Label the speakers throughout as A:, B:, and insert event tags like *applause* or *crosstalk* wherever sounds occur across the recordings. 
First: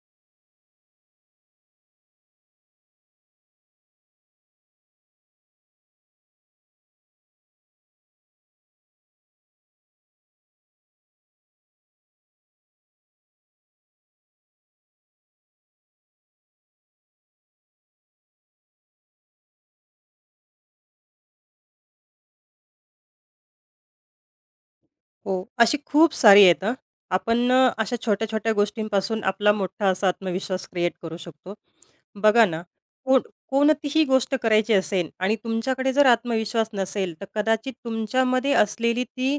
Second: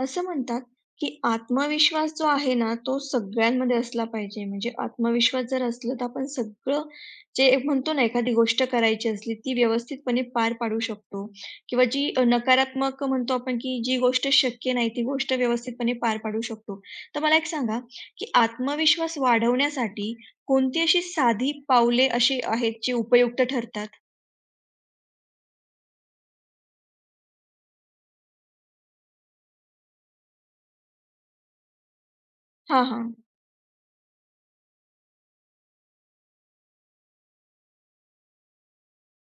A: असं म्हणतात की आत्मविश्वास जो आहे ना, तो सगळ्यांमध्ये असला पाहिजे. म्हणजे आत्मविश्वास जर असला, तर आपण सगळं जे एक म्हणतो ना, एखादी गोष्ट करायची असली, ती व्यवस्थितपणे पार पाडू शकतो किंवा जी नकारात्मक म्हणतो आपण की जी गोष्ट शक्य नाही, ती गोष्ट व्यवस्थितपणे पार पाडू शकतो. तर मला एक सांगा, की आत्मविश्वास वाढवण्यासाठी कोणती अशी साधी पावले अशी आहेत, जी उपयुक्त ठरतात?
B: हो, अशी खूप सारी आहेत हां. आपण अशा छोट्या-छोट्या गोष्टींपासून आपला मोठा असा आत्मविश्वास क्रिएट करू शकतो. बघा ना,
A: हां, हां.
B: कोण कोणतीही गोष्ट करायची असेल आणि तुमच्याकडे जर आत्मविश्वास नसेल, तर कदाचित तुमच्यामध्ये असलेली ती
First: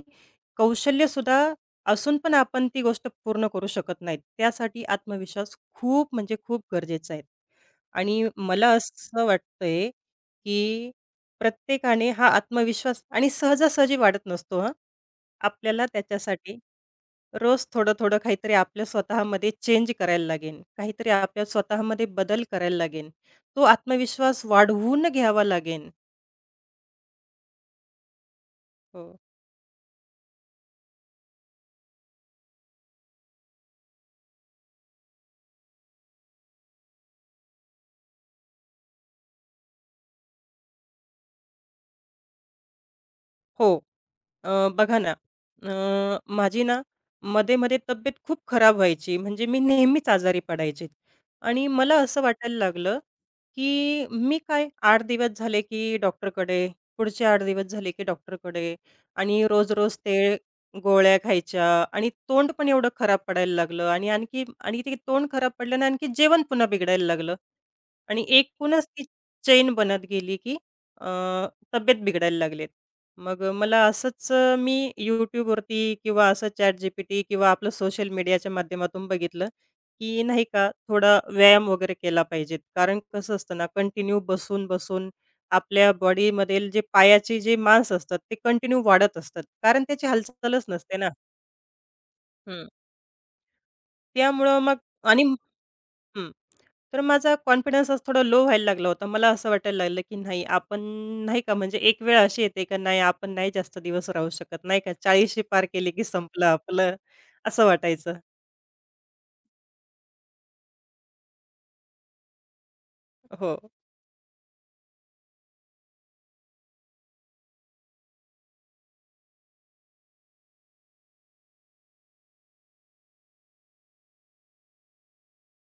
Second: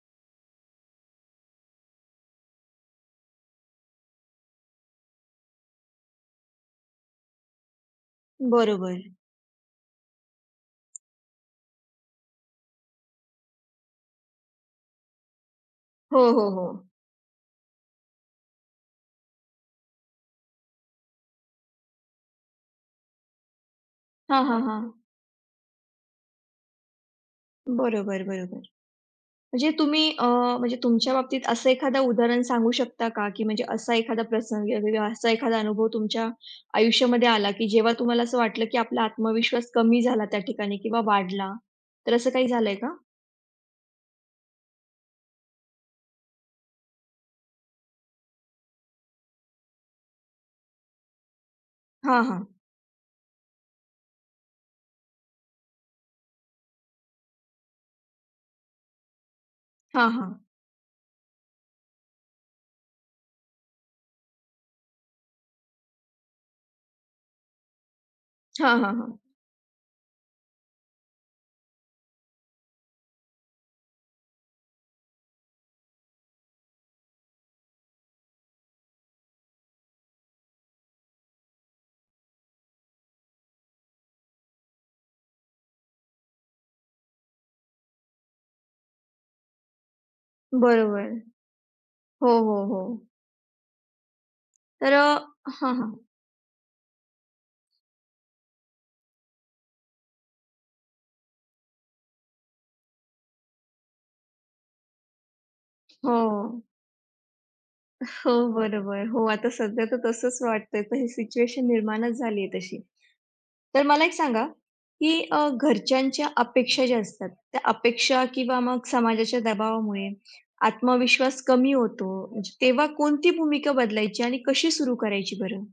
B: कौशल्यसुद्धा असून पण आपण ती गोष्ट पूर्ण करू शकत नाहीत. त्यासाठी आत्मविश्वास खूप म्हणजे खूप गरजेचा आहे. आणि मला
A: बरोबर.
B: असं वाटतंय, की प्रत्येकाने हा आत्मविश्वास आणि सहजासहजी वाढत नसतो हां. आपल्याला
A: हो, हो,
B: त्याच्यासाठी
A: हो.
B: रोज थोडं-थोडं काहीतरी आपल्या स्वतःमध्ये चेंज करायला लागेल. काहीतरी आपल्या स्वतःमध्ये बदल करायला लागेल. तो
A: हां,
B: आत्मविश्वास
A: हां, हां.
B: वाढवून घ्यावा लागेल.
A: बरोबर, बरोबर.
B: हो.
A: म्हणजे तुम्ही म्हणजे तुमच्या बाबतीत असं एखादं उदाहरण सांगू शकता का? की म्हणजे असा एखादा प्रसंग किंवा असा एखादा अनुभव तुमच्या आयुष्यामध्ये आला, की जेव्हा तुम्हाला असं वाटलं, की आपला आत्मविश्वास कमी झाला त्या ठिकाणी किंवा वाढला, तर असं काही झालंय का?
B: हो. बघा ना, माझी ना मध्ये-मध्ये तब्येत खूप खराब व्हायची. म्हणजे मी नेहमीच आजारी पडायचे आणि मला असं
A: हां, हां.
B: वाटायला लागलं, की मी काय 8 दिवस झाले की डॉक्टरकडे, पुढचे 8 दिवस झाले की डॉक्टरकडे आणि रोज-रोज
A: हां, हां.
B: ते गोळ्या खायच्या आणि तोंड पण एवढं खराब पडायला लागलं आणि आणखी आणि ते तोंड खराब पडल्यानं आणखी जेवण पुन्हा बिघडायला लागलं. आणि
A: हां,
B: एकूणच
A: हां,
B: ती
A: हां.
B: चैन बनत गेली, की अ, तब्येत बिघडायला लागलेत. मग मला असंच मी YouTubeवरती किंवा असं ChatGPT किंवा आपलं सोशल मीडियाच्या माध्यमातून बघितलं, की नाही का थोडा व्यायाम वगैरे केला पाहिजेत. कारण कसं असतं ना कंटिन्यू बसून-बसून आपल्या बॉडीमधील जे पायाचे जे मांस असतात ते कंटिन्यू वाढत असतात. कारण त्याची हालचालच नसते ना.
A: बरोबर. हो, हो, हो.
B: त्यामुळं मग
A: तर अ
B: आणि
A: हां, हां.
B: हं. तर माझा कॉन्फिडन्स असं थोडा लो व्हायला लागला होता. मला असं वाटायला लागलं, की नाही आपण नाही का म्हणजे एक वेळ अशी येते का नाही आपण नाही जास्त दिवस राहू शकत नाही का 40शी पार केली की
A: हो.
B: संपलं आपलं, असं वाटायचं.
A: हो, बरोबर. हो, आता सध्या तर तसंच वाटतंय. तर ही सिच्युएशन निर्माणच झाली आहे तशी.
B: हो.
A: तर मला एक सांगा, की घरच्यांच्या अपेक्षा ज्या असतात, त्या अपेक्षा किंवा मग समाजाच्या दबावामुळे आत्मविश्वास कमी होतो. म्हणजे तेव्हा कोणती भूमिका बदलायची आणि कशी सुरू करायची बरं?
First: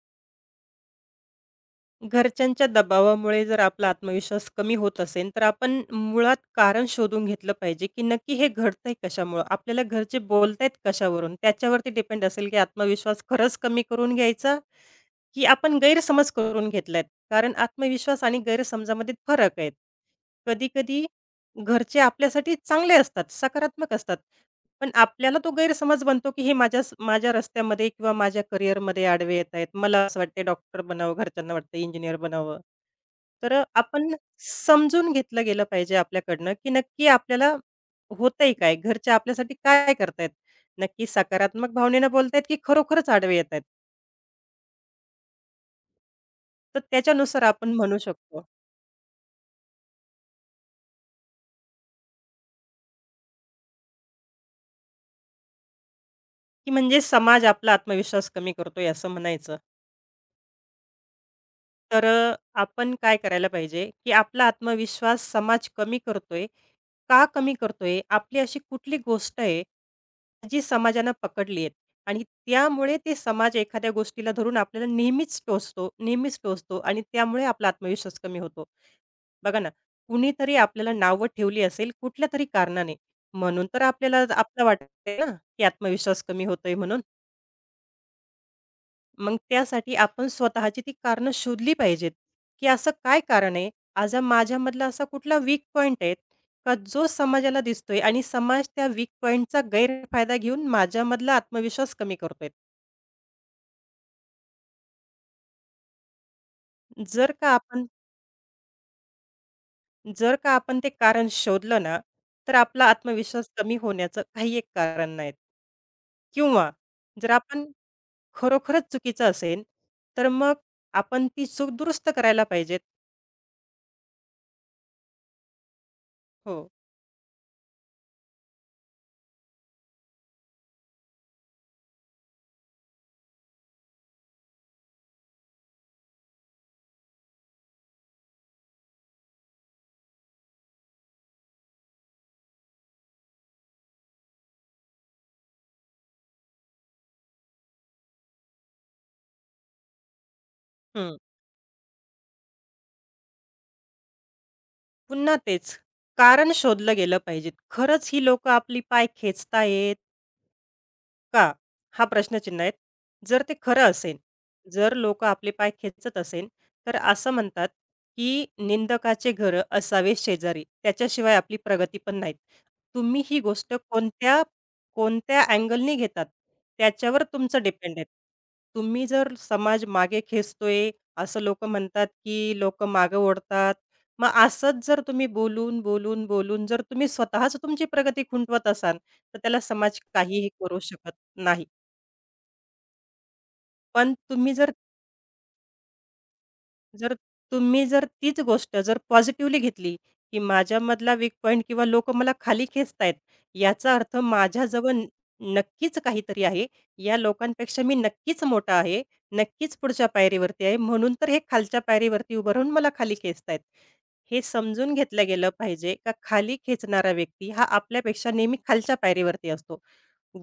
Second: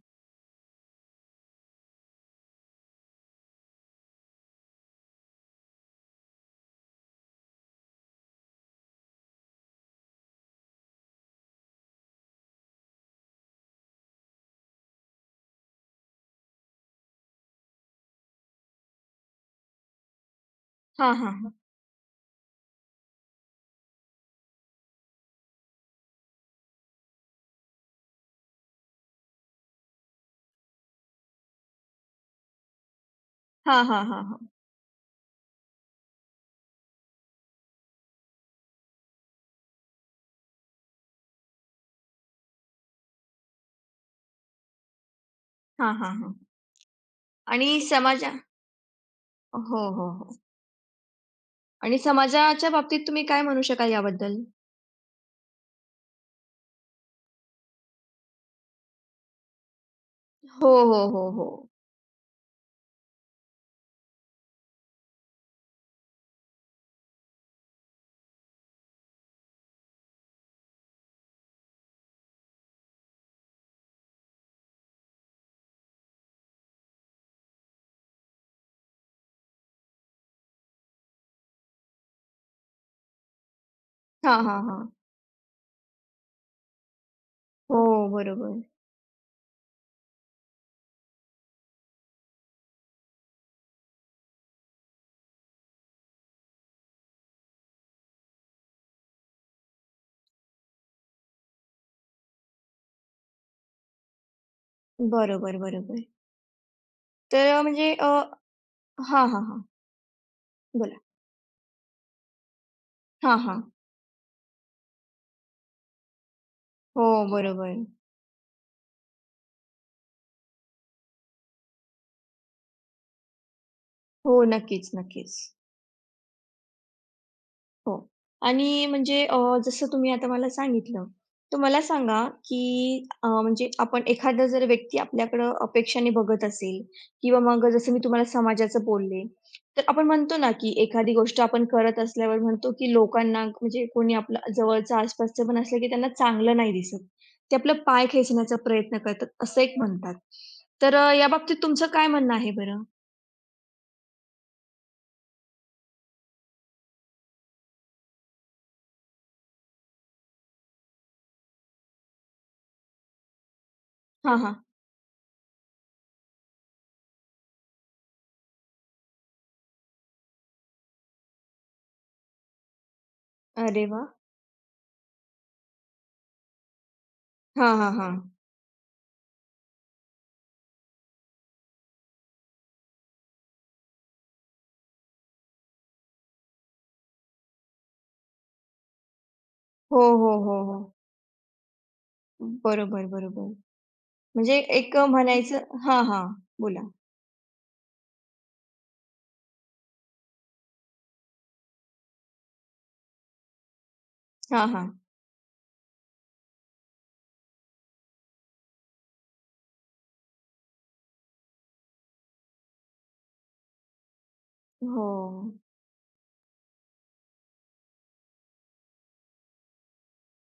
B: घरच्यांच्या दबावामुळे जर आपला आत्मविश्वास कमी होत असेल, तर आपण मुळात कारण शोधून घेतलं पाहिजे, की नक्की हे घडतंय कशामुळं? आपल्याला घरचे बोलतायत कशावरून? त्याच्यावरती डिपेंड असेल, की आत्मविश्वास खरंच कमी करून घ्यायचा की आपण गैरसमज करून घेतलेत. कारण आत्मविश्वास आणि गैरसमजामध्ये फरक आहेत. कधी-कधी
A: हां, हां, हां.
B: घरचे आपल्यासाठी चांगले असतात, सकारात्मक असतात. पण आपल्याला तो गैरसमज बनतो, की हे माझ्यास माझ्या रस्त्यामध्ये किंवा माझ्या करिअरमध्ये आडवे येत आहेत. मला असं वाटते डॉक्टर बनावं, घरच्यांना वाटतं इंजिनिअर बनावं. तर
A: हां, हां,
B: आपण
A: हां, हां.
B: समजून घेतलं गेलं पाहिजे आपल्याकडनं, की नक्की आपल्याला होतंय काय? घरचे आपल्यासाठी काय करतायत? नक्की सकारात्मक भावनेनं बोलतायत, की खरोखरच आडवे येतायत?
A: हां, हां,
B: तर त्याच्यानुसार आपण
A: आणि
B: म्हणू
A: समाजा
B: शकतो,
A: हो, हो, हो. आणि समाजाच्या बाबतीत तुम्ही काय म्हणू शकाल याबद्दल?
B: की म्हणजे समाज आपला आत्मविश्वास कमी करतोय असं म्हणायचं.
A: हो, हो, हो, हो.
B: तर आपण काय करायला पाहिजे, की आपला आत्मविश्वास समाज कमी करतोय. का कमी करतोय? आपली अशी कुठली गोष्ट आहे, जी समाजानं पकडली आहे आणि त्यामुळे ते समाज एखाद्या गोष्टीला धरून आपल्याला नेहमीच टोचतो, नेहमीच टोचतो आणि त्यामुळे आपला आत्मविश्वास कमी होतो. बघा ना, कुणीतरी आपल्याला नावं ठेवली असेल कुठल्यातरी कारणाने. म्हणून तर आपल्याला
A: हां, हां,
B: आपलं
A: हां.
B: वाटतंय ना, की आत्मविश्वास कमी होतोय म्हणून.
A: हो, बरोबर.
B: मग त्यासाठी आपण स्वतःची ती कारणं शोधली पाहिजेत, की असं काय कारण आहे? आज माझ्यामधला असा कुठला वीक पॉइंट आहे का जो समाजाला दिसतोय आणि समाज त्या वीक पॉइंटचा गैरफायदा घेऊन माझ्यामधला आत्मविश्वास कमी करतोय.
A: बरोबर, बरोबर.
B: जर का
A: तर
B: आपण
A: म्हणजे अ हां, हां, हां.
B: जर का आपण ते
A: बोला.
B: कारण शोधलं ना, तर आपला
A: हां,
B: आत्मविश्वास
A: हां.
B: कमी होण्याचं काही एक कारण नाहीत. किंवा
A: हो,
B: जर आपण
A: बरोबर.
B: खरोखरच चुकीचं असेल, तर मग आपण ती चूक दुरुस्त करायला पाहिजेत.
A: हो, नक्कीच, नक्कीच.
B: हो.
A: हो. आणि जसं तुम्ही आता मला सांगितलं, तर मला सांगा, की म्हणजे आपण एखादा जर व्यक्ती आपल्याकडं अपेक्षाने बघत असेल किंवा मग जसं मी तुम्हाला समाजाचं बोलले, तर आपण म्हणतो ना, की एखादी गोष्ट आपण करत असल्यावर म्हणतो, की लोकांना म्हणजे कोणी आपलं जवळचं आसपासचं पण असलं, की त्यांना चांगलं नाही दिसत. ते आपलं पाय खेचण्याचा प्रयत्न करतात, असं एक म्हणतात. तर
B: हं.
A: याबाबतीत तुमचं काय म्हणणं आहे बरं?
B: पुन्हा तेच. कारण शोधलं गेलं पाहिजे. खरंच ही लोकं आपली पाय खेचतायेत का? हा प्रश्नचिन्ह आहेत. जर ते खरं असेल,
A: हां, हां.
B: जर लोकं आपले पाय खेचत असेल, तर असं म्हणतात, की "निंदकाचे घरं असावे शेजारी, त्याच्याशिवाय आपली प्रगती पण नाहीत." तुम्ही ही गोष्ट
A: अरे वाह!
B: कोणत्या कोणत्या अँगलनी घेतात, त्याच्यावर तुमचं
A: हां, हां,
B: डिपेंड आहे.
A: हां.
B: तुम्ही जर समाज मागे खेचतोय, असं लोकं म्हणतात, की लोकं मागं ओढतात. मग असंच जर तुम्ही बोलून, बोलून, बोलून जर तुम्ही स्वतःच तुमची प्रगती खुंटवत असाल, तर त्याला समाज
A: हो, हो,
B: काहीही
A: हो, हो.
B: करू शकत नाही.
A: बरोबर, बरोबर.
B: पण तुम्ही जर
A: म्हणायचं हां, हां. बोला.
B: जर तुम्ही जर तीच गोष्ट जर पॉझिटिव्हली घेतली, की माझ्यामधला वीक पॉइंट किंवा लोकं मला खाली खेचतायत, याचा अर्थ
A: हां, हां.
B: माझ्याजवळ नक्कीच काहीतरी आहे. या लोकांपेक्षा मी नक्कीच मोठा आहे, नक्कीच पुढच्या पायरीवरती आहे, म्हणून तर हे खालच्या पायरीवरती उभं राहून मला खाली खेचतायत. हे समजून
A: हो.
B: घेतलं गेलं पाहिजे, का खाली खेचणारा व्यक्ती हा आपल्यापेक्षा नेहमी खालच्या पायरीवरती असतो.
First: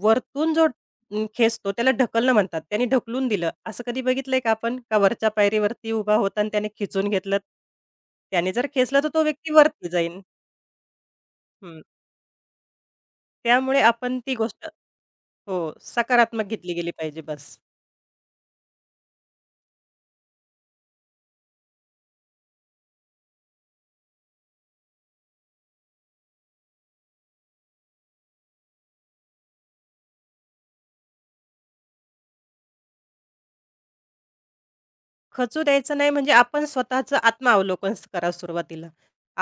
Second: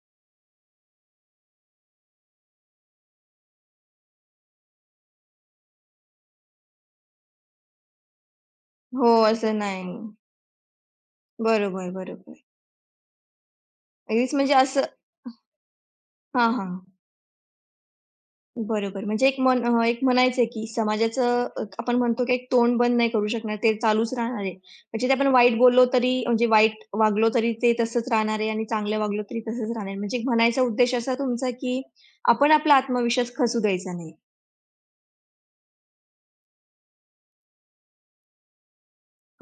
B: वरतून जो खेचतो, त्याला ढकलणं म्हणतात. त्याने ढकलून दिलं. असं कधी बघितलंय का आपण? का वरच्या पायरीवरती उभा होता आणि त्याने खिचून घेतलं? त्याने जर खेचलं तर
A: हो,
B: तो व्यक्ती
A: असं नाही.
B: वरती जाईल. हं.
A: बरोबर, बरोबर.
B: त्यामुळे आपण
A: अगदीच
B: ती
A: म्हणजे
B: गोष्ट
A: असं
B: हो, सकारात्मक
A: हां, हां.
B: घेतली गेली पाहिजे बस.
A: बरोबर. म्हणजे एक म्हणायचं आहे की समाजाचं, आपण म्हणतो की एक तोंड बंद नाही करू शकणार, ते चालूच राहणार आहे. म्हणजे ते आपण वाईट बोललो तरी म्हणजे वाईट वागलो तरी ते तसंच राहणार आहे आणि चांगलं वागलो तरी तसंच राहणार आहे. म्हणजे एक म्हणायचा उद्देश असा तुमचा की आपण आपला आत्मविश्वास खचू द्यायचा नाही.
B: खचू द्यायचं नाही म्हणजे आपण स्वतःचं आत्मावलोकन करा सुरुवातीला.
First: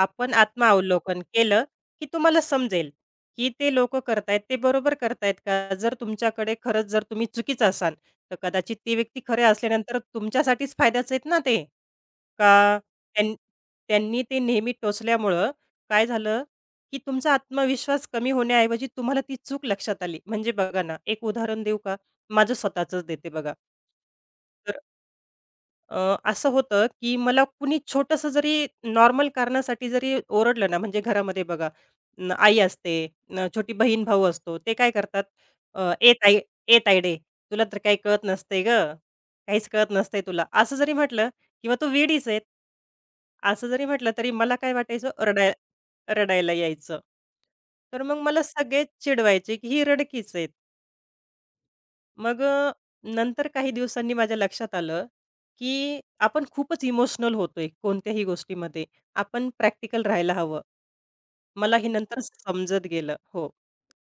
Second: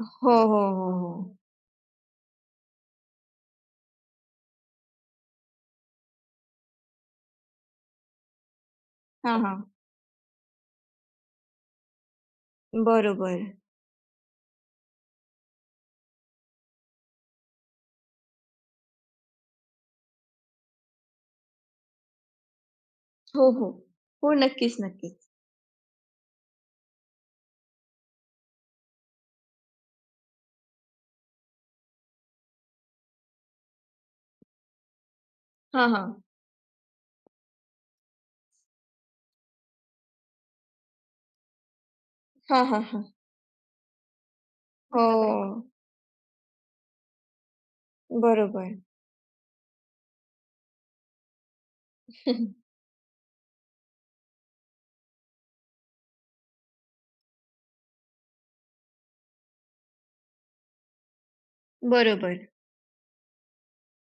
A: हो, हो, हो,
B: आत्मावलोकन
A: हो.
B: केलं, की तुम्हाला समजेल, की ते लोक करतायत ते बरोबर करतायत का? जर तुमच्याकडे खरंच जर तुम्ही चुकीचं असाल, तर कदाचित ती व्यक्ती
A: हां,
B: खरे
A: हां.
B: असल्यानंतर तुमच्यासाठीच फायद्याचं आहेत ना ते. का त्यां
A: बरोबर.
B: त्यांनी ते नेहमी टोचल्यामुळं काय झालं, की तुमचा आत्मविश्वास कमी होण्याऐवजी तुम्हाला ती चूक लक्षात आली. म्हणजे बघा ना, एक उदाहरण देऊ का? माझं स्वतःचंच देते
A: हो,
B: बघा.
A: हो. हो, नक्कीच, नक्कीच.
B: असं होतं, की मला कुणी छोटंसं जरी नॉर्मल कारणासाठी जरी ओरडलं ना, म्हणजे घरामध्ये बघा न आई असते, न छोटी बहीण-भाऊ असतो. ते काय करतात
A: हां, हां.
B: "ए ताई, ए तायडे, तुला तर काही कळत नसतंय गं, काहीच कळत नसतंय तुला." असं जरी म्हटलं किंवा "तू वेडीच आहे."
A: हां, हां, हां.
B: असं जरी म्हटलं तरी मला काय वाटायचं
A: हो,
B: रडायला यायचं. तर मग मला
A: बरोबर,
B: सगळेच चिडवायचे, की "ही रडकीच आहे." मग
A: *laughs*
B: नंतर काही दिवसांनी माझ्या लक्षात आलं, की आपण खूपच इमोशनल होतोय कोणत्याही गोष्टीमध्ये. आपण प्रॅक्टिकल राहायला हवं. मला हे नंतर
A: बरोबर.
B: समजत गेलं. हो.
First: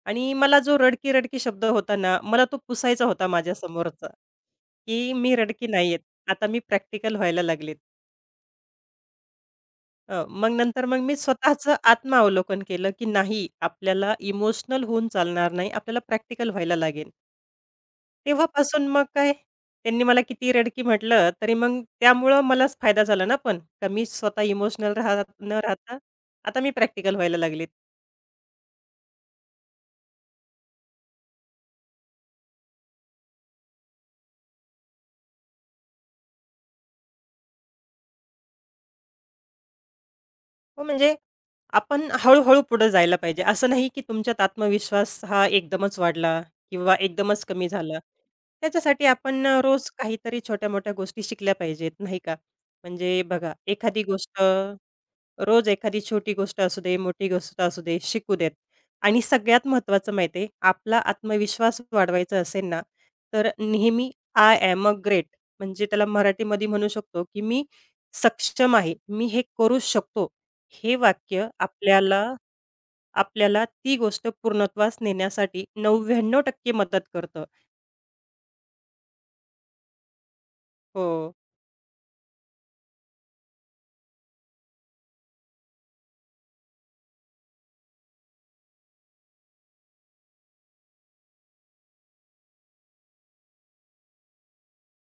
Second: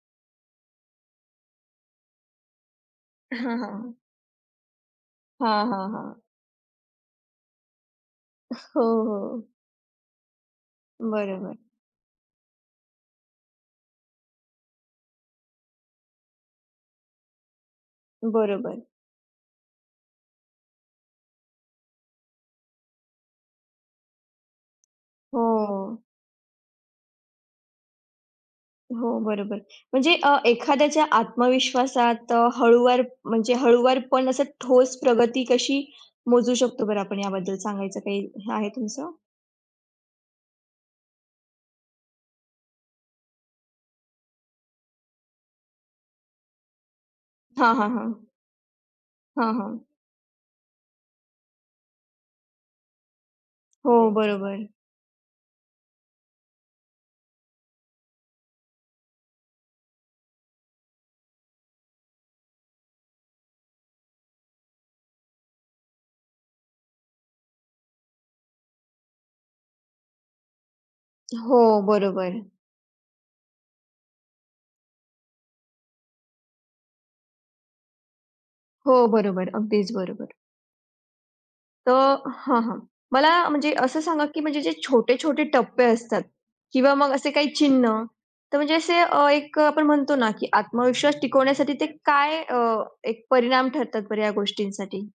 B: आणि मला जो रडकी-रडकी शब्द होता ना, मला तो पुसायचा होता माझ्या
A: हां, हां.
B: समोरचा, की मी
A: हां,
B: रडकी
A: हां,
B: नाहीये.
A: हां.
B: आता मी प्रॅक्टिकल व्हायला लागलेत.
A: हो, हो.
B: मग नंतर मी
A: बरोबर,
B: स्वतःचं आत्मावलोकन केलं, की नाही आपल्याला इमोशनल होऊन चालणार नाही. आपल्याला प्रॅक्टिकल व्हायला लागेल.
A: बरोबर.
B: तेव्हापासून मग काय, त्यांनी मला कितीही रडकी म्हटलं, तरी मग त्यामुळं मलाच फायदा झाला ना पण, का मी स्वतः इमोशनल राहता,
A: हो,
B: आता मी प्रॅक्टिकल व्हायला लागले.
A: हो, बरोबर. एखाद्याच्या आत्मविश्वासात हळूवारपण असं ठोस प्रगती कशी मोजू शकतो बरं आपण याबद्दल सांगायचं काही आहे तुमचं?
B: हो, म्हणजे आपण हळू-हळू पुढे जायला पाहिजे. असं नाही की तुमच्यात आत्मविश्वास हा एकदमच वाढला किंवा एकदमच कमी
A: हां, हां,
B: झाला.
A: हां.
B: त्याच्यासाठी आपण
A: हां, हां.
B: रोज काहीतरी छोट्या-मोठ्या गोष्टी शिकल्या पाहिजेत, नाही का? म्हणजे बघा,
A: हो,
B: एखादी गोष्ट
A: बरोबर.
B: रोज एखादी छोटी गोष्ट असू दे, मोठी गोष्ट असू दे, शिकू देत. आणि सगळ्यात महत्त्वाचं माहिती आहे, आपला आत्मविश्वास वाढवायचा असेल ना, तर नेहमी आय एम अ ग्रेट म्हणजे त्याला मराठीमध्ये म्हणू शकतो, की मी सक्षम आहे. मी हे करू शकतो. हे वाक्य
A: हो,
B: आपल्याला
A: बरोबर.
B: आपल्याला ती गोष्ट पूर्णत्वास नेण्यासाठी 99% मदत करतं.
A: हो, बरोबर. अगदीच बरोबर.
B: हो.
A: तर हां, हां. मला म्हणजे असं सांगा, की म्हणजे जे छोटे-छोटे टप्पे असतात किंवा मग असे काही चिन्ह, तर म्हणजे एक आपण म्हणतो ना, की आत्मविश्वास टिकवण्यासाठी ते काय, एक परिणाम ठरतात बरं या गोष्टींसाठी?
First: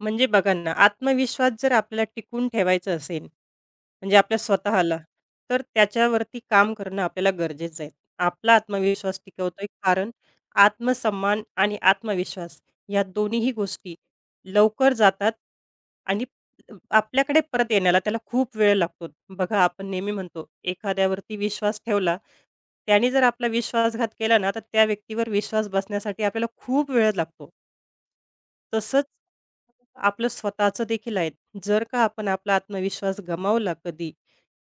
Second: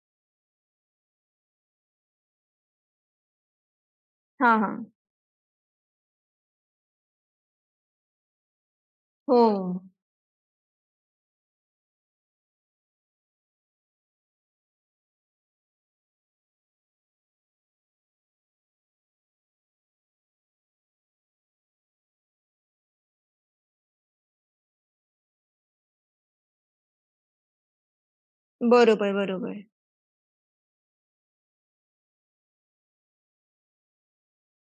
B: म्हणजे बघा ना, आत्मविश्वास जर आपल्याला टिकवून ठेवायचा असेल, म्हणजे आपल्या
A: हां, हां.
B: स्वतःला, तर त्याच्यावरती काम करणं आपल्याला गरजेचं आहे. आपला आत्मविश्वास
A: हो.
B: टिकवतोय कारण आत्मसन्मान आणि आत्मविश्वास या दोन्हीही गोष्टी लवकर जातात आणि आपल्याकडे परत येण्याला त्याला खूप वेळ लागतो. बघा, आपण नेहमी म्हणतो, एखाद्यावरती विश्वास ठेवला, त्याने जर आपला विश्वासघात केला ना, तर त्या व्यक्तीवर विश्वास बसण्यासाठी आपल्याला खूप वेळ लागतो. तसंच
A: बरोबर, बरोबर.
B: आपलं स्वतःचं देखील आहे. जर का आपण आपला आत्मविश्वास गमावला कधी,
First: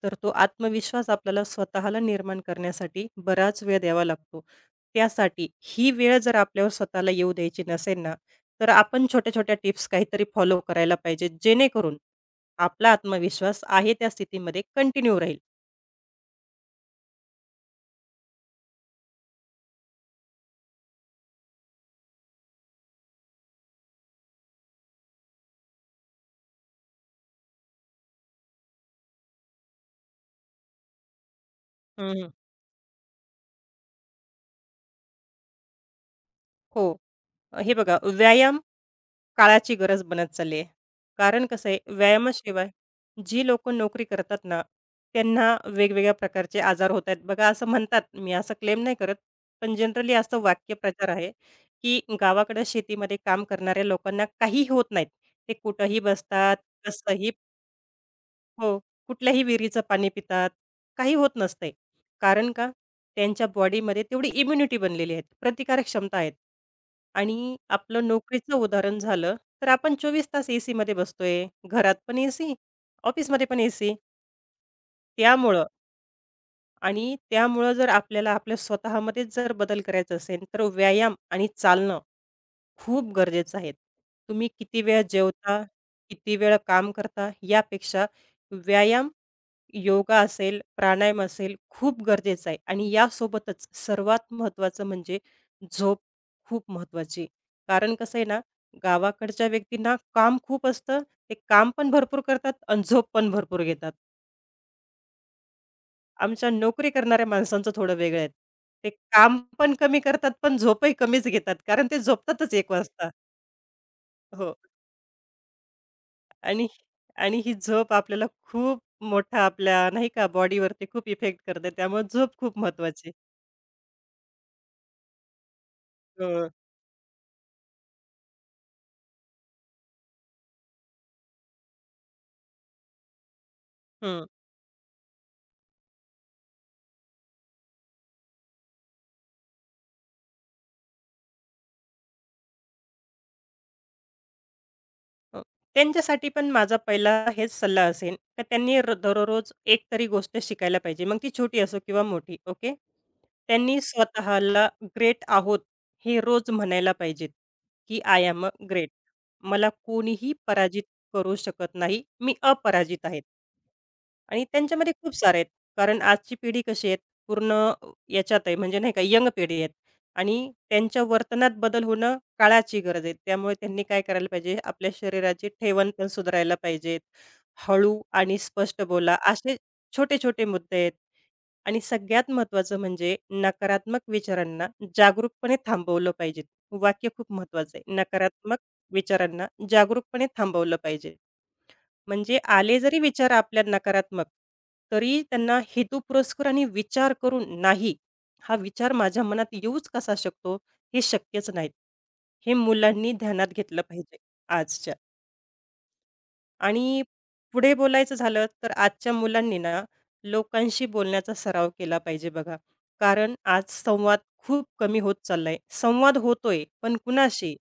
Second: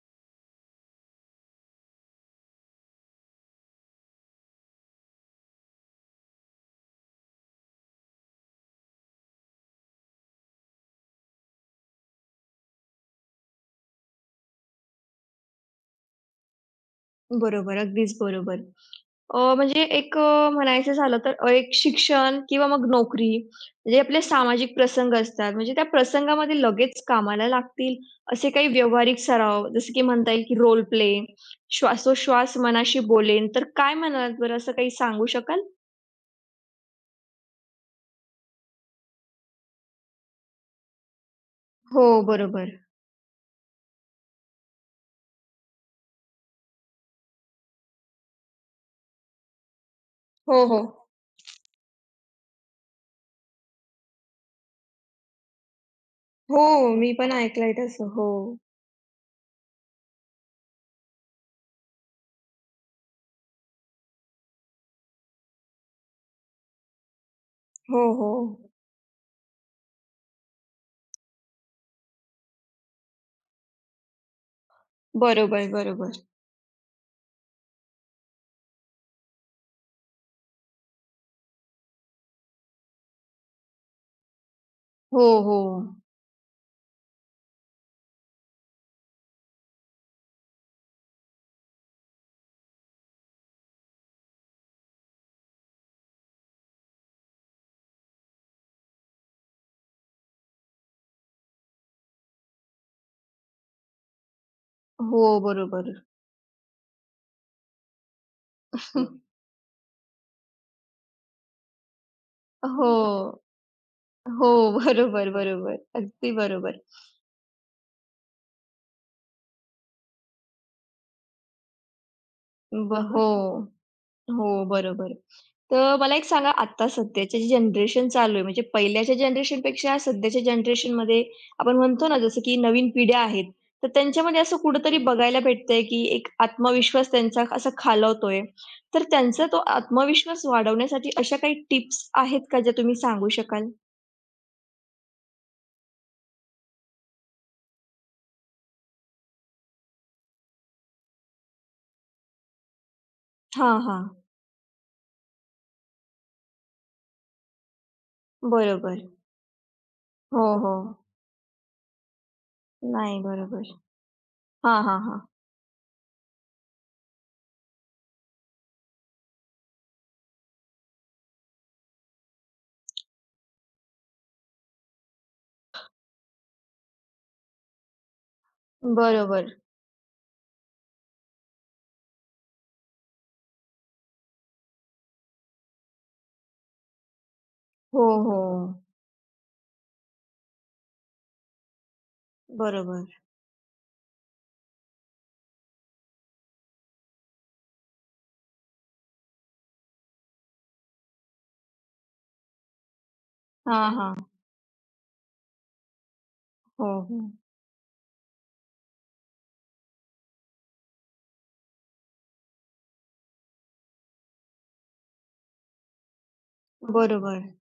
B: तर तो आत्मविश्वास आपल्याला स्वतःला निर्माण करण्यासाठी बराच वेळ द्यावा लागतो. त्यासाठी ही वेळ जर आपल्यावर स्वतःला येऊ द्यायची नसेल ना, तर आपण छोट्या-छोट्या टिप्स काहीतरी फॉलो करायला पाहिजे, जेणेकरून आपला आत्मविश्वास आहे त्या स्थितीमध्ये कंटिन्यू राहील.
A: बरोबर. अगदीच बरोबर. म्हणजे म्हणायचं झालं तर एक शिक्षण किंवा मग नोकरी, म्हणजे आपले सामाजिक प्रसंग असतात. म्हणजे त्या प्रसंगामध्ये लगेच कामाला लागतील असे काही व्यावहारिक सराव, जसं की म्हणता येईल की रोल प्ले,
B: हं,
A: श्वासोश्वास मनाशी बोलेन, तर काय म्हणाल बरं असं काही सांगू शकाल?
B: हो. हे बघा व्यायाम काळाची गरज बनत चालली आहे. कारण कसं आहे,
A: हो,
B: व्यायामाशिवाय
A: बरोबर.
B: जी लोकं नोकरी करतात ना, त्यांना वेगवेगळ्या प्रकारचे आजार होत आहेत. बघा असं म्हणतात, मी असं क्लेम नाही करत, पण जनरली असं
A: हो, हो.
B: वाक्यप्रचार आहे, की गावाकडं शेतीमध्ये काम करणाऱ्या लोकांना काही होत नाहीत. ते कुठंही बसतात,
A: हो, मी
B: कसंही
A: पण ऐकलंय तसं. हो.
B: हो. कुठल्याही विहिरीचं पाणी पितात. काही होत नसते, कारण का? त्यांच्या बॉडीमध्ये तेवढी इम्युनिटी बनलेली आहे. प्रतिकारक क्षमता आहेत. आणि
A: हो,
B: आपलं
A: हो.
B: नोकरीचं उदाहरण झालं, तर आपण 24 तास एसीमध्ये बसतोय. घरात पण एसी, ऑफिसमध्ये पण एसी. त्यामुळं
A: बरोबर, बरोबर.
B: आणि त्यामुळं जर आपल्याला आपल्या स्वतःमध्येच जर बदल करायचा असेल, तर व्यायाम आणि चालणं खूप गरजेचं आहे. तुम्ही किती वेळ
A: हो, हो.
B: जेवता, किती वेळ काम करता, यापेक्षा व्यायाम, योगा असेल, प्राणायाम असेल, खूप गरजेचं आहे आणि यासोबतच सर्वात महत्त्वाचं म्हणजे झोप खूप महत्त्वाची कारण कसं आहे ना, गावाकडच्या व्यक्तींना काम खूप असतं. ते काम पण भरपूर करतात आणि झोप पण भरपूर घेतात.
A: हो, बरोबर.
B: आमच्या नोकरी करणाऱ्या माणसांचं थोडं वेगळं आहे. ते काम
A: *laughs*
B: पण कमी करतात, पण झोपही कमीच घेतात. कारण ते झोपतातच 1
A: हो.
B: वाजता.
A: हो,
B: हो.
A: बरोबर, बरोबर. अगदी
B: आणि
A: बरोबर.
B: आणि ही झोप आपल्याला खूप मोठा आपल्या नाही का बॉडीवरती खूप इफेक्ट करते. त्यामुळे झोप खूप महत्त्वाची.
A: हो, हो, बरोबर. तर मला एक
B: हो.
A: सांगा, आता सध्याची जी जनरेशन चालू आहे, म्हणजे पहिल्याच्या generation पेक्षा, सध्याच्या जनरेशनमध्ये आपण म्हणतो ना, जसं की नवीन पिढ्या आहेत, तर
B: हं.
A: त्यांच्यामध्ये असं कुठेतरी बघायला भेटतंय, की एक आत्मविश्वास त्यांचा असा खालावतोय. तर त्यांचा तो आत्मविश्वास वाढवण्यासाठी अशा काही टिप्स आहेत का, ज्या तुम्ही सांगू शकाल?
B: अ, त्यांच्यासाठी पण माझा पहिला हेच सल्ला असेल, तर त्यांनी दररोज एक तरी गोष्ट शिकायला पाहिजे. मग ती छोटी असो किंवा मोठी. ओके.
A: हां,
B: त्यांनी
A: हां.
B: स्वतःला ग्रेट आहोत हे रोज म्हणायला पाहिजेत, की आय एम अ ग्रेट.
A: बरोबर.
B: मला कोणीही
A: हो, हो.
B: पराजित करू शकत नाही. मी अपराजित आहे.
A: नाही, बरोबर.
B: आणि
A: हां,
B: त्यांच्यामध्ये
A: हां,
B: खूप
A: हां.
B: सारे आहेत. कारण आजची पिढी कशी आहे पूर्ण याच्यात आहे म्हणजे नाही का यंग पिढी आहे. आणि त्यांच्या वर्तनात बदल होणं काळाची गरज आहे. त्यामुळे त्यांनी काय करायला पाहिजे, आपल्या शरीराची ठेवण पण सुधारायला पाहिजेत. हळू आणि स्पष्ट बोला,
A: बरोबर.
B: असे छोटे-छोटे मुद्दे आहेत. आणि सगळ्यात महत्त्वाचं म्हणजे नकारात्मक विचारांना जागरूकपणे थांबवलं पाहिजे. वाक्य खूप महत्त्वाचं आहे.
A: हो, हो.
B: नकारात्मक विचारांना जागरूकपणे थांबवलं पाहिजे. म्हणजे आले जरी
A: बरोबर.
B: विचार आपल्या नकारात्मक, तरी त्यांना हेतुपुरस्सर आणि विचार करून नाही, हा विचार माझ्या मनात येऊच कसा शकतो, हे शक्यच नाहीत. हे मुलांनी ध्यानात घेतलं
A: हां,
B: पाहिजे
A: हां.
B: आजच्या.
A: हो,
B: आणि
A: हो.
B: पुढे बोलायचं झालं तर आजच्या मुलांनी ना लोकांशी बोलण्याचा सराव केला पाहिजे बघा. कारण आज संवाद खूप कमी होत चाललाय. संवाद होतोय, पण
A: बरोबर.
B: कुणाशी?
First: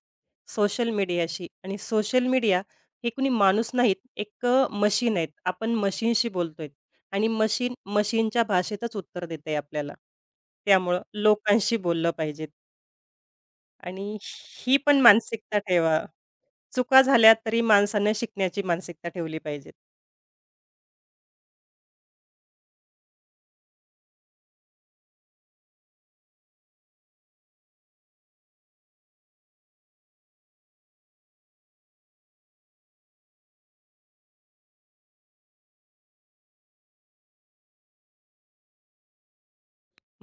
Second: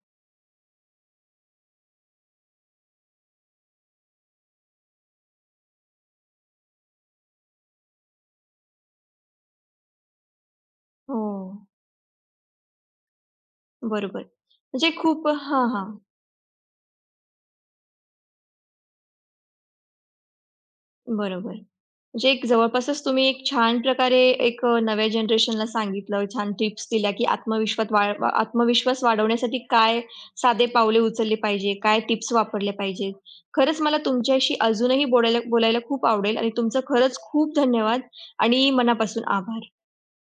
B: सोशल मीडियाशी आणि सोशल मीडिया हे कुणी माणूस नाहीत, एक मशीन आहेत. आपण मशीनशी बोलतोय आणि मशीन मशीनच्या भाषेतच उत्तर देते आपल्याला. त्यामुळं
A: हो,
B: लोकांशी बोललं पाहिजे आणि
A: बरोबर.
B: ही
A: म्हणजे
B: पण
A: खूप
B: मानसिकता
A: हां, हां.
B: ठेवा. चुका झाल्या तरी माणसानं शिकण्याची मानसिकता ठेवली पाहिजे.
A: बरोबर. म्हणजे एक जवळपासच तुम्ही एक छान प्रकारे एक नव्या जनरेशनला सांगितलं, छान टिप्स दिल्या, की आत्मविश्वात वाळ वा आत्मविश्वास वाढवण्यासाठी काय साधे पावले उचलली पाहिजे, काय टिप्स वापरल्या पाहिजेत. खरंच मला तुमच्याशी अजूनही बोलायला बोलायला खूप आवडेल आणि तुमचं खरंच खूप धन्यवाद आणि मनापासून आभार.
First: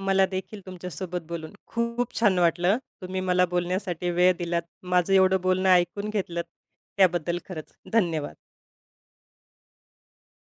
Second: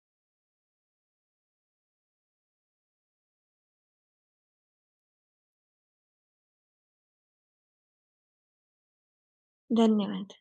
B: मला देखील तुमच्यासोबत बोलून खूप छान वाटलं. तुम्ही मला बोलण्यासाठी वेळ दिलात. माझं एवढं बोलणं ऐकून घेतलत त्याबद्दल खरंच धन्यवाद.
A: धन्यवाद.